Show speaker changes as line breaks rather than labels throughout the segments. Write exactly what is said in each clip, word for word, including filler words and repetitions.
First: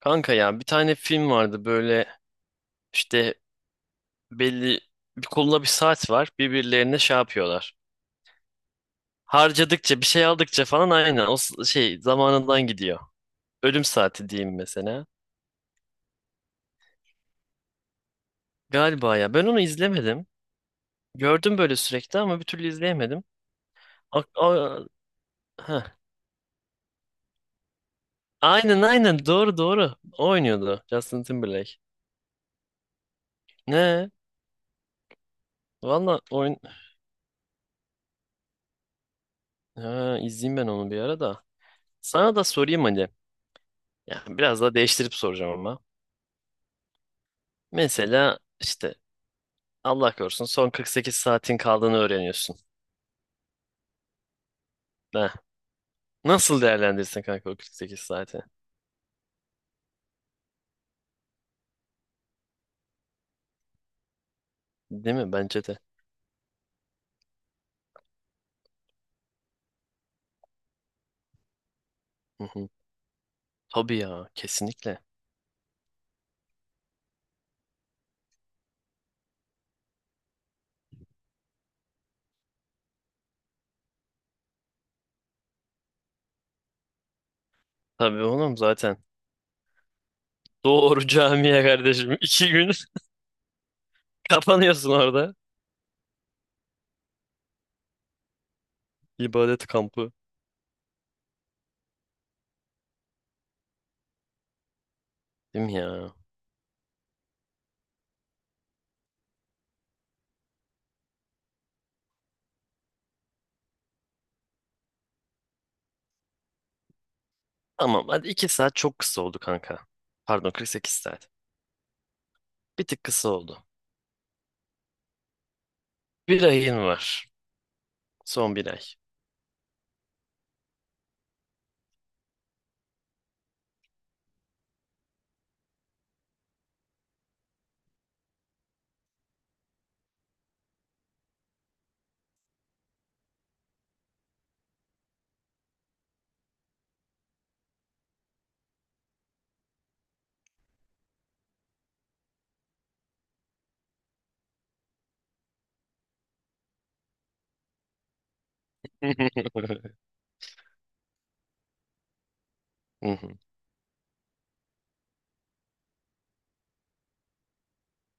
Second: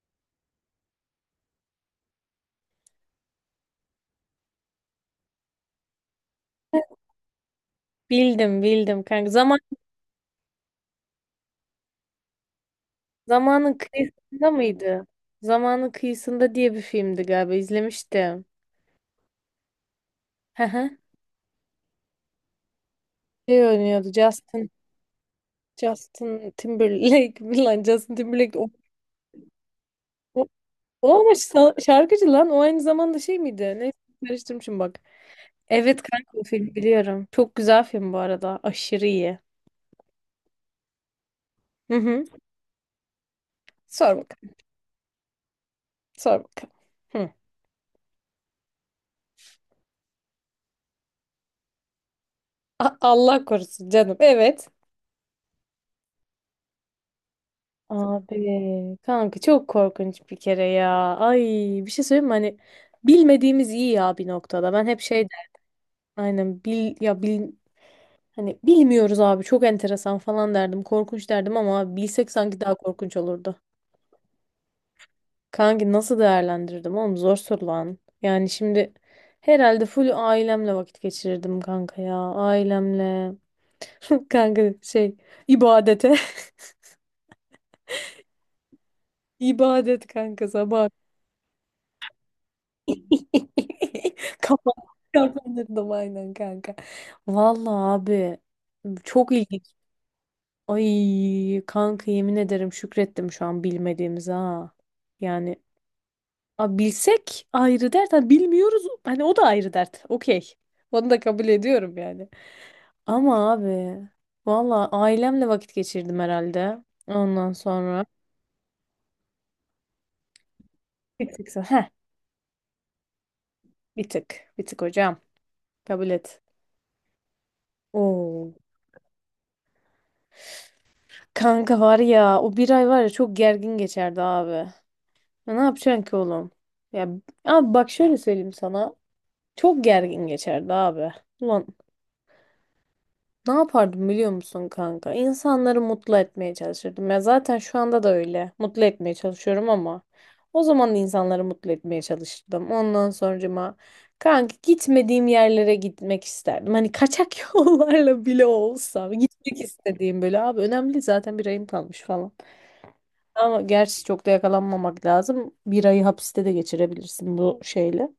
Kanka ya bir tane film vardı böyle işte belli bir koluna bir saat var birbirlerine şey yapıyorlar.
Bildim bildim kanka. Zaman
Harcadıkça bir şey aldıkça falan aynen o s- şey zamanından gidiyor.
zamanın
Ölüm saati
kıyısında
diyeyim mesela.
mıydı? Zamanın kıyısında diye bir filmdi galiba izlemiştim.
Galiba ya ben onu izlemedim.
Hı hı.
Gördüm böyle sürekli ama bir türlü izleyemedim.
Şey oynuyordu
A-
Justin
a- heh.
Justin Timberlake lan Justin Timberlake o,
Aynen aynen doğru doğru. O
o,
oynuyordu
o
Justin
ama
Timberlake.
şa- şarkıcı lan o aynı zamanda şey miydi? Neyse
Ne?
karıştırmışım bak. Evet
Valla
kanka o
oyun...
filmi biliyorum. Çok güzel film bu arada. Aşırı iyi.
Ha, izleyeyim ben onu bir ara da.
Hı hı.
Sana da sorayım hani.
Sor
Ya,
bakalım.
biraz daha değiştirip soracağım ama.
Sor bakalım. Hı.
Mesela işte Allah korusun son kırk sekiz saatin kaldığını öğreniyorsun.
A- Allah korusun canım. Evet.
Ha, nasıl değerlendirirsin kanka o kırk sekiz saati?
Abi kanka çok korkunç bir kere ya. Ay, bir şey söyleyeyim mi? Hani bilmediğimiz iyi ya bir noktada. Ben hep
Değil
şey
mi?
derdim.
Bence de.
Aynen bil ya bil, hani bilmiyoruz abi çok enteresan falan derdim. Korkunç derdim ama abi bilsek
Hı
sanki
hı.
daha korkunç olurdu.
Tabii ya kesinlikle.
Kanki nasıl değerlendirdim oğlum, zor soru lan. Yani şimdi herhalde full ailemle vakit geçirirdim kanka ya. Ailemle. Kanka şey, ibadete.
Tabii oğlum zaten.
İbadet kanka sabah.
Doğru camiye kardeşim. İki gün
Kafam
kapanıyorsun orada.
çarpandırdım aynen kanka. Vallahi abi çok
İbadet
ilginç.
kampı.
Ay kanka yemin ederim, şükrettim şu an bilmediğimize ha. Yani
Değil mi ya?
a, bilsek ayrı dert. Ha, bilmiyoruz hani o da ayrı dert. Okey. Onu da kabul ediyorum yani. Ama abi vallahi ailemle vakit geçirdim herhalde. Ondan sonra
Tamam hadi iki saat çok kısa oldu kanka. Pardon kırk sekiz saat.
bir tık. Heh,
Bir tık kısa oldu.
bir tık. Bir tık hocam. Kabul et.
Bir ayın var.
Oo.
Son bir ay.
Kanka var ya, o bir ay var ya, çok gergin geçerdi abi. Ya ne yapacaksın ki oğlum? Ya abi bak, şöyle söyleyeyim sana. Çok gergin geçerdi abi. Ulan ne yapardım biliyor musun kanka? İnsanları mutlu etmeye çalışırdım. Ya zaten şu anda da öyle. Mutlu etmeye çalışıyorum ama o zaman da insanları mutlu etmeye çalışırdım. Ondan sonracıma kanka gitmediğim yerlere gitmek isterdim. Hani kaçak yollarla bile olsa gitmek
Hı
istediğim, böyle abi önemli değil, zaten bir ayım kalmış falan.
hı,
Ama gerçi çok da yakalanmamak lazım. Bir ayı hapiste de geçirebilirsin bu şeyle.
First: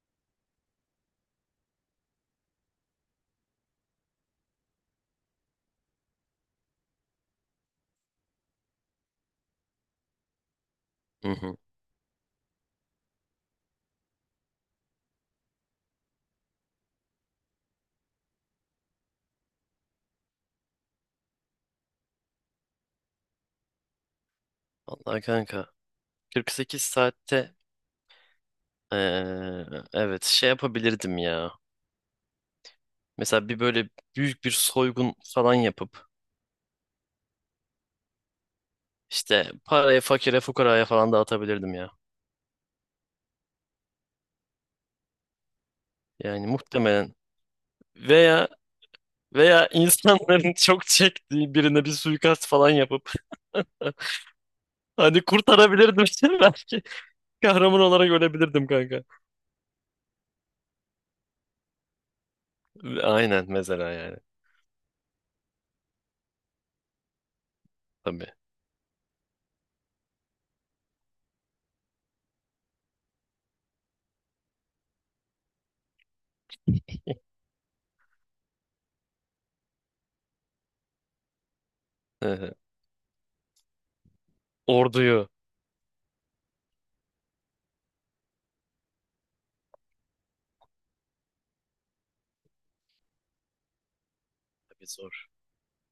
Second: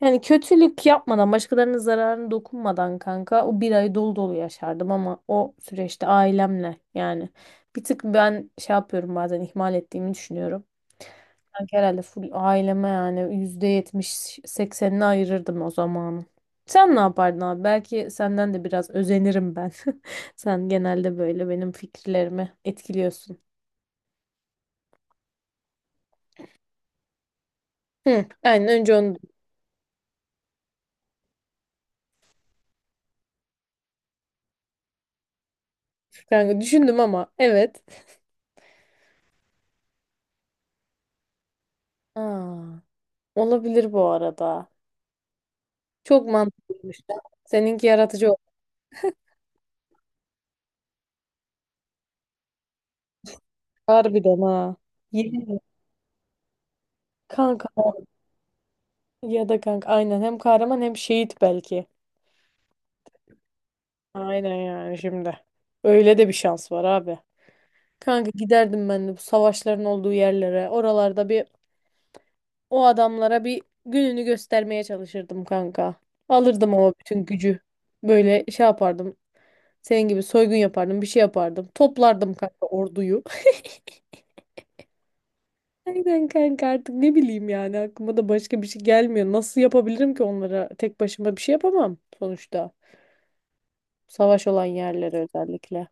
Yani kötülük yapmadan, başkalarının zararını dokunmadan kanka o bir ay dolu dolu yaşardım ama o süreçte ailemle, yani bir tık ben şey yapıyorum bazen, ihmal ettiğimi düşünüyorum.
hı hı.
Sanki herhalde full aileme, yani yüzde yetmiş seksenini ayırırdım o zamanı. Sen ne yapardın abi? Belki senden de biraz özenirim ben. Sen genelde böyle benim fikirlerimi etkiliyorsun.
Vallahi kanka kırk sekiz saatte
Hı, aynen önce onu.
Ee, evet şey yapabilirdim ya. Mesela bir böyle büyük bir soygun falan yapıp
Kanka düşündüm ama evet.
işte parayı fakire fukaraya falan dağıtabilirdim ya.
Aa, olabilir bu arada. Çok
Yani
mantıklıymış.
muhtemelen
Seninki yaratıcı
veya
olmuş.
veya insanların çok çektiği birine bir suikast falan yapıp
Harbiden ha.
hani
Yemin ederim.
kurtarabilirdim belki.
Kanka
Kahraman olarak ölebilirdim kanka.
ya da kanka aynen, hem kahraman hem şehit belki.
Aynen mesela yani
Aynen yani şimdi. Öyle de bir şans var abi. Kanka
tabii.
giderdim ben de bu savaşların olduğu yerlere. Oralarda bir, o adamlara bir gününü göstermeye çalışırdım kanka. Alırdım ama bütün gücü. Böyle şey yapardım. Senin gibi soygun yapardım, bir şey yapardım. Toplardım
Hı-hı.
kanka orduyu.
Orduyu.
Aynen kanka, artık ne bileyim yani, aklıma da başka bir şey gelmiyor. Nasıl yapabilirim ki onlara? Tek başıma bir şey yapamam sonuçta. Savaş olan
Tabii
yerlere
zor.
özellikle.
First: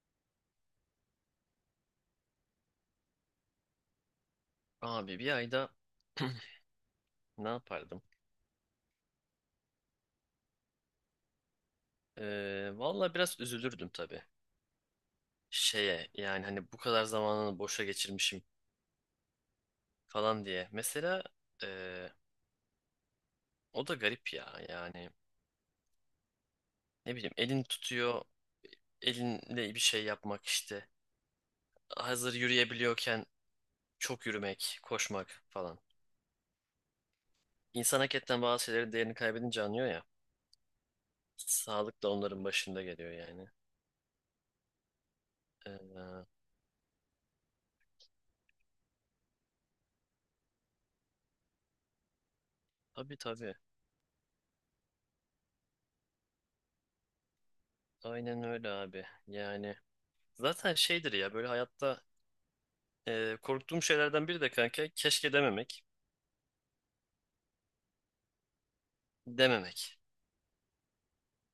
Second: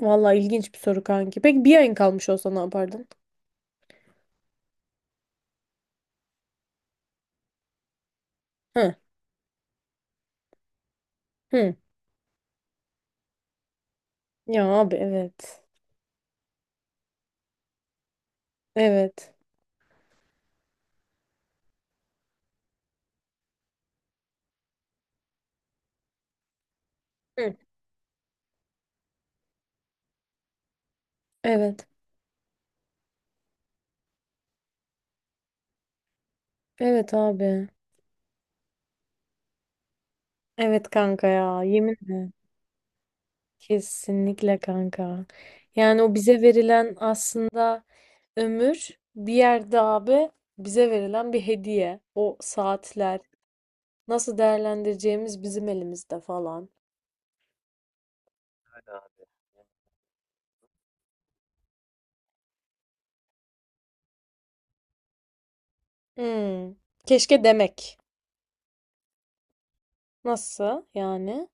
Vallahi ilginç bir soru kanki. Peki bir ayın kalmış olsa ne yapardın?
Abi bir ayda ne yapardım?
Hı. Hı.
Ee, valla biraz üzülürdüm tabii.
Ya abi evet.
Şeye yani hani bu kadar zamanını boşa geçirmişim
Evet.
falan diye. Mesela e, o da garip ya yani ne bileyim
Hı.
elin tutuyor elinle bir şey yapmak işte.
Evet.
Hazır yürüyebiliyorken çok yürümek, koşmak falan.
Evet abi.
İnsan hakikaten bazı şeylerin değerini kaybedince anlıyor ya.
Evet kanka ya,
Sağlık da
yeminle.
onların başında geliyor yani.
Kesinlikle kanka. Yani o
E,
bize verilen aslında ömür, bir yerde abi bize verilen bir hediye. O
tabii
saatler,
tabii.
nasıl değerlendireceğimiz bizim elimizde falan.
Aynen öyle abi. Yani zaten şeydir ya böyle hayatta e, korktuğum şeylerden biri de kanka keşke dememek,
Hmm. Keşke demek.
dememek.
Nasıl yani?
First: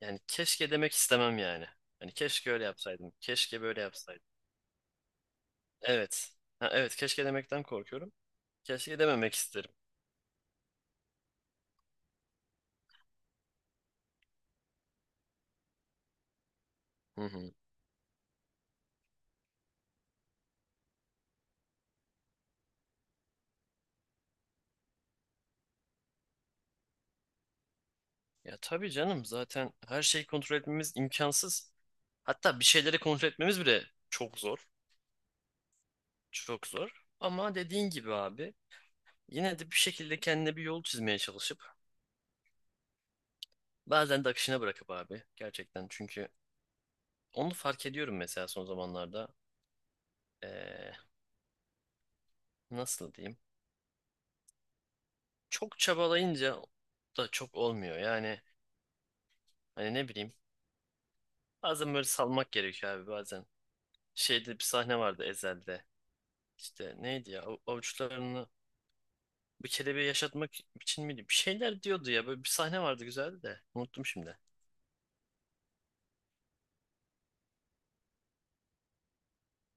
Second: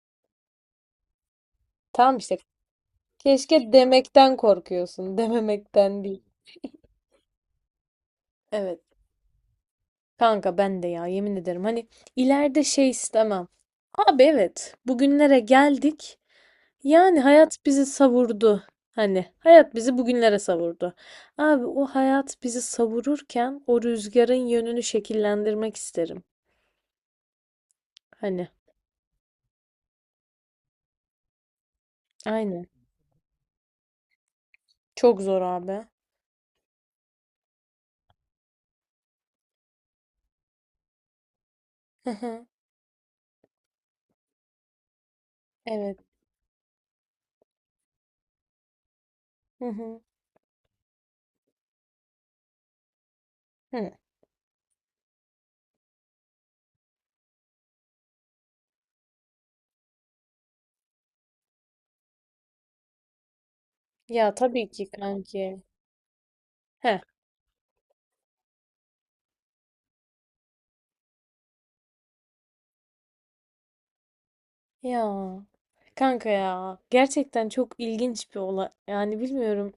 Yani keşke demek istemem yani. Hani
Tamam işte.
keşke öyle yapsaydım. Keşke
Keşke
böyle yapsaydım.
demekten korkuyorsun, dememekten değil.
Evet. Ha, evet keşke demekten korkuyorum.
Evet.
Keşke dememek isterim.
Kanka ben de ya, yemin ederim. Hani ileride şey istemem. Abi evet, bugünlere geldik. Yani
Hı hı.
hayat bizi savurdu. Hani hayat bizi bugünlere savurdu. Abi o hayat bizi savururken o rüzgarın yönünü şekillendirmek isterim. Hani
Ya tabii canım zaten her şeyi kontrol etmemiz imkansız. Hatta
aynen.
bir şeyleri kontrol etmemiz bile çok zor.
Çok zor abi.
Çok zor. Ama dediğin gibi abi yine de bir şekilde kendine bir yol çizmeye çalışıp bazen de akışına bırakıp abi gerçekten
Evet.
çünkü onu fark ediyorum mesela son zamanlarda.
Hı hı.
Ee, Nasıl diyeyim?
Hı.
Çok çabalayınca da çok olmuyor. Yani hani ne bileyim. Bazen böyle salmak gerekiyor abi bazen.
Ya
Şeyde bir
tabii ki
sahne vardı
kanki.
Ezel'de. İşte
Heh.
neydi ya av- avuçlarını bir kelebeği yaşatmak için miydi? Bir şeyler diyordu ya böyle bir sahne vardı güzeldi de. Unuttum şimdi.
Ya. Kanka ya. Gerçekten çok ilginç bir olay. Yani bilmiyorum.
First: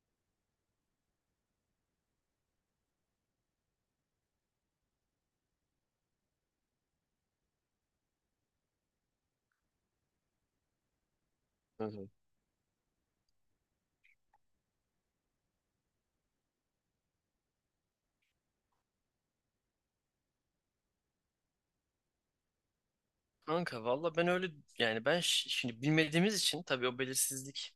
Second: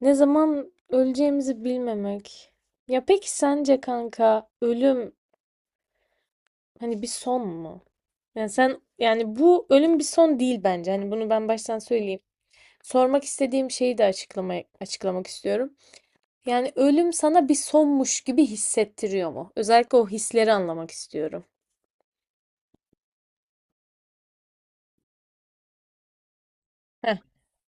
Ne zaman öleceğimizi bilmemek. Ya peki sence kanka ölüm hani bir son mu? Yani sen, yani bu ölüm bir son değil bence. Hani bunu ben baştan
Hı hı.
söyleyeyim. Sormak istediğim şeyi de açıklamaya, açıklamak istiyorum. Yani ölüm sana bir sonmuş gibi hissettiriyor mu? Özellikle o hisleri anlamak istiyorum.
Kanka valla ben öyle yani ben ş- şimdi bilmediğimiz için tabii o
Heh,
belirsizlik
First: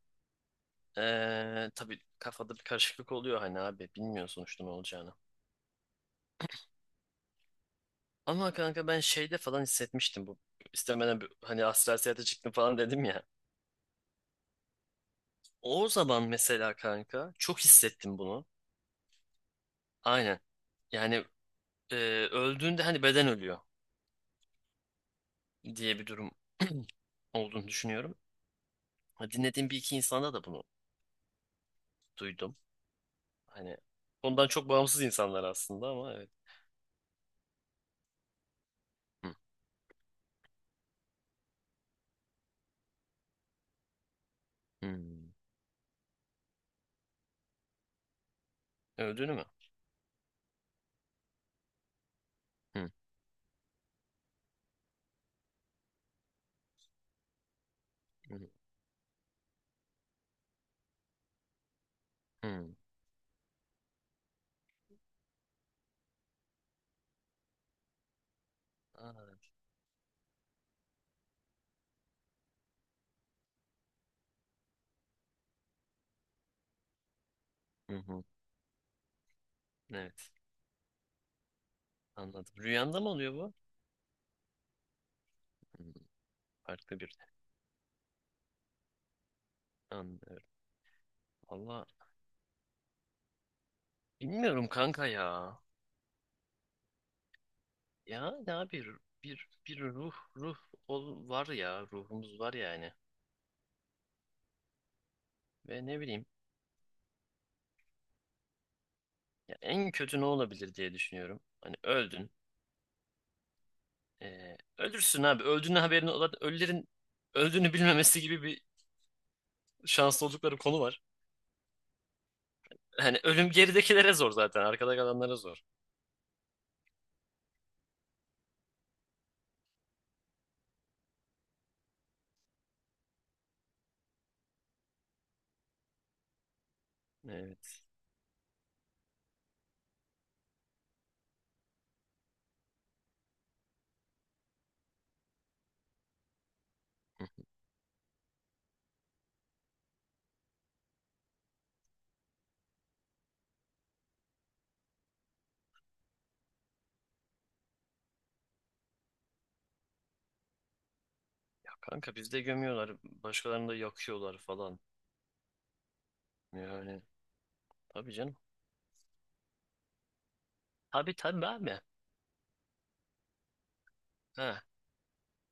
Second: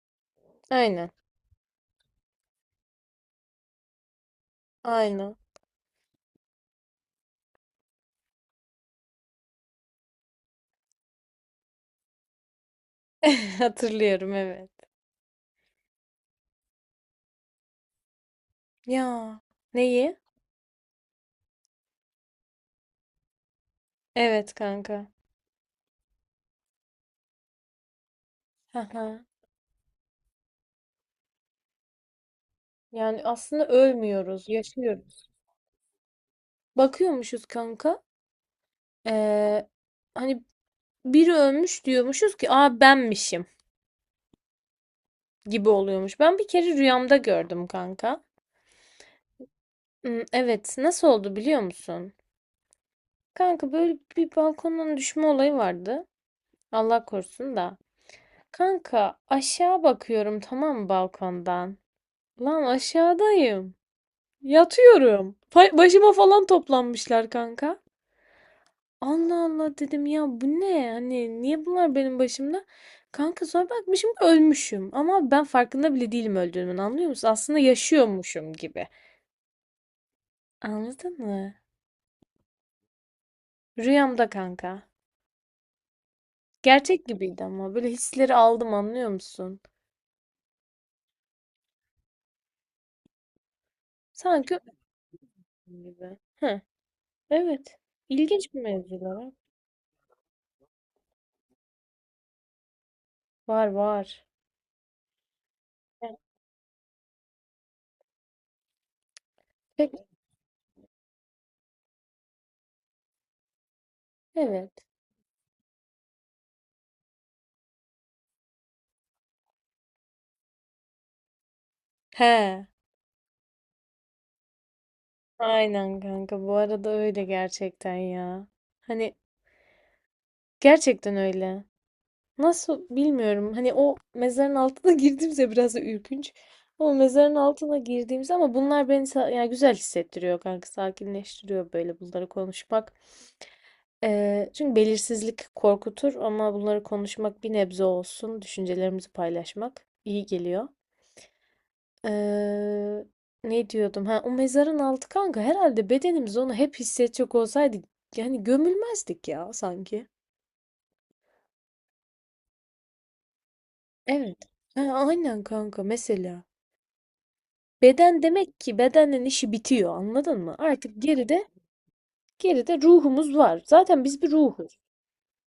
aynen.
eee tabii kafada bir karışıklık oluyor hani abi bilmiyor sonuçta ne olacağını.
Aynen.
Ama kanka ben şeyde falan hissetmiştim bu istemeden bir- hani astral seyahate çıktım falan dedim ya.
Hatırlıyorum, evet.
O zaman mesela kanka çok hissettim bunu.
Ya neyi?
Aynen. Yani e, öldüğünde hani beden ölüyor
Evet kanka.
diye bir durum olduğunu düşünüyorum.
Haha.
Ha, dinlediğim bir iki insanda da bunu duydum.
Yani aslında
Hani ondan
ölmüyoruz,
çok bağımsız
yaşıyoruz.
insanlar aslında ama evet.
Bakıyormuşuz kanka.
Hı,
Ee, Hani biri ölmüş diyormuşuz ki aa benmişim
hı.
gibi oluyormuş. Ben bir kere rüyamda gördüm kanka.
Öldüğünü mü?
Hmm, evet, nasıl oldu biliyor musun?
Hı,
Kanka böyle bir balkondan düşme olayı vardı. Allah korusun da.
hı,
Kanka aşağı bakıyorum, tamam mı, balkondan. Lan
hı.
aşağıdayım. Yatıyorum. Fa- Başıma falan toplanmışlar kanka. Allah
Aa,
Allah dedim, ya bu ne? Hani niye bunlar benim başımda? Kanka sonra bakmışım, ölmüşüm. Ama ben farkında bile değilim öldüğümün, anlıyor musun? Aslında
hı, hı.
yaşıyormuşum gibi.
Evet.
Anladın mı?
Anladım. Rüyanda mı oluyor bu?
Rüyamda kanka.
Hı, farklı
Gerçek
bir.
gibiydi ama böyle hisleri aldım, anlıyor musun?
Anlıyorum. Valla
Sanki
bilmiyorum kanka ya.
ölmüşüm gibi. Hı, evet.
Ya
İlginç bir
ne bir
mevzular var.
bir bir ruh ruh ol, var ya ruhumuz var yani.
Var var.
Ve ne
Yani
bileyim. Ya en
pek-
kötü ne olabilir diye düşünüyorum. Hani öldün. Ee,
evet.
ölürsün abi. Öldüğünün haberini olan ölülerin öldüğünü bilmemesi gibi bir şanslı oldukları konu var.
He.
Hani ölüm geridekilere zor zaten. Arkada kalanlara zor.
Aynen kanka, bu arada öyle gerçekten ya. Hani gerçekten öyle. Nasıl bilmiyorum. Hani o mezarın altına girdiğimizde biraz da ürkünç. Ama mezarın altına
Evet.
girdiğimizde, ama bunlar beni sa- yani güzel hissettiriyor kanka. Sakinleştiriyor böyle bunları konuşmak. Ee, çünkü belirsizlik korkutur ama bunları
Hı.
konuşmak bir nebze olsun, düşüncelerimizi paylaşmak iyi geliyor. Eee, Ne diyordum? Ha, o mezarın altı kanka, herhalde bedenimiz onu hep hissedecek olsaydı yani gömülmezdik ya sanki.
Ya kanka bizde gömüyorlar. Başkalarını da
Evet.
yakıyorlar falan.
Ha, aynen kanka mesela.
Yani tabii
Beden,
canım.
demek ki bedenden işi bitiyor, anladın mı? Artık
Tabii tabii
geride
abi.
geride ruhumuz var. Zaten biz bir
Ha,
ruhuz.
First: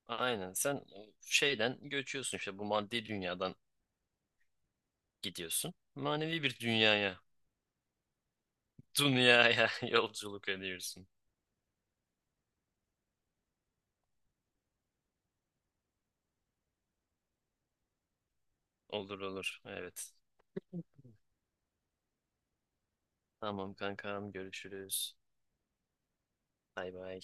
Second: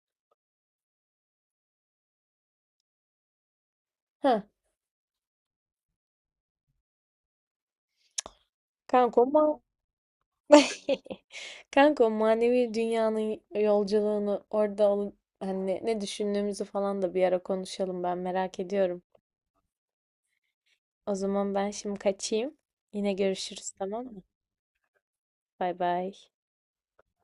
aynen. Sen şeyden göçüyorsun işte bu maddi dünyadan
Ha,
gidiyorsun. Manevi bir dünyaya.
kanka o ma-
Dünyaya yolculuk ediyorsun.
kanka o manevi dünyanın yolculuğunu orada alın, hani ne ne düşündüğümüzü falan da bir ara konuşalım, ben merak ediyorum.
Olur olur. Evet.
O zaman ben şimdi kaçayım. Yine görüşürüz,
Tamam
tamam mı?
kankam görüşürüz.
Bay bay.
Bay bay.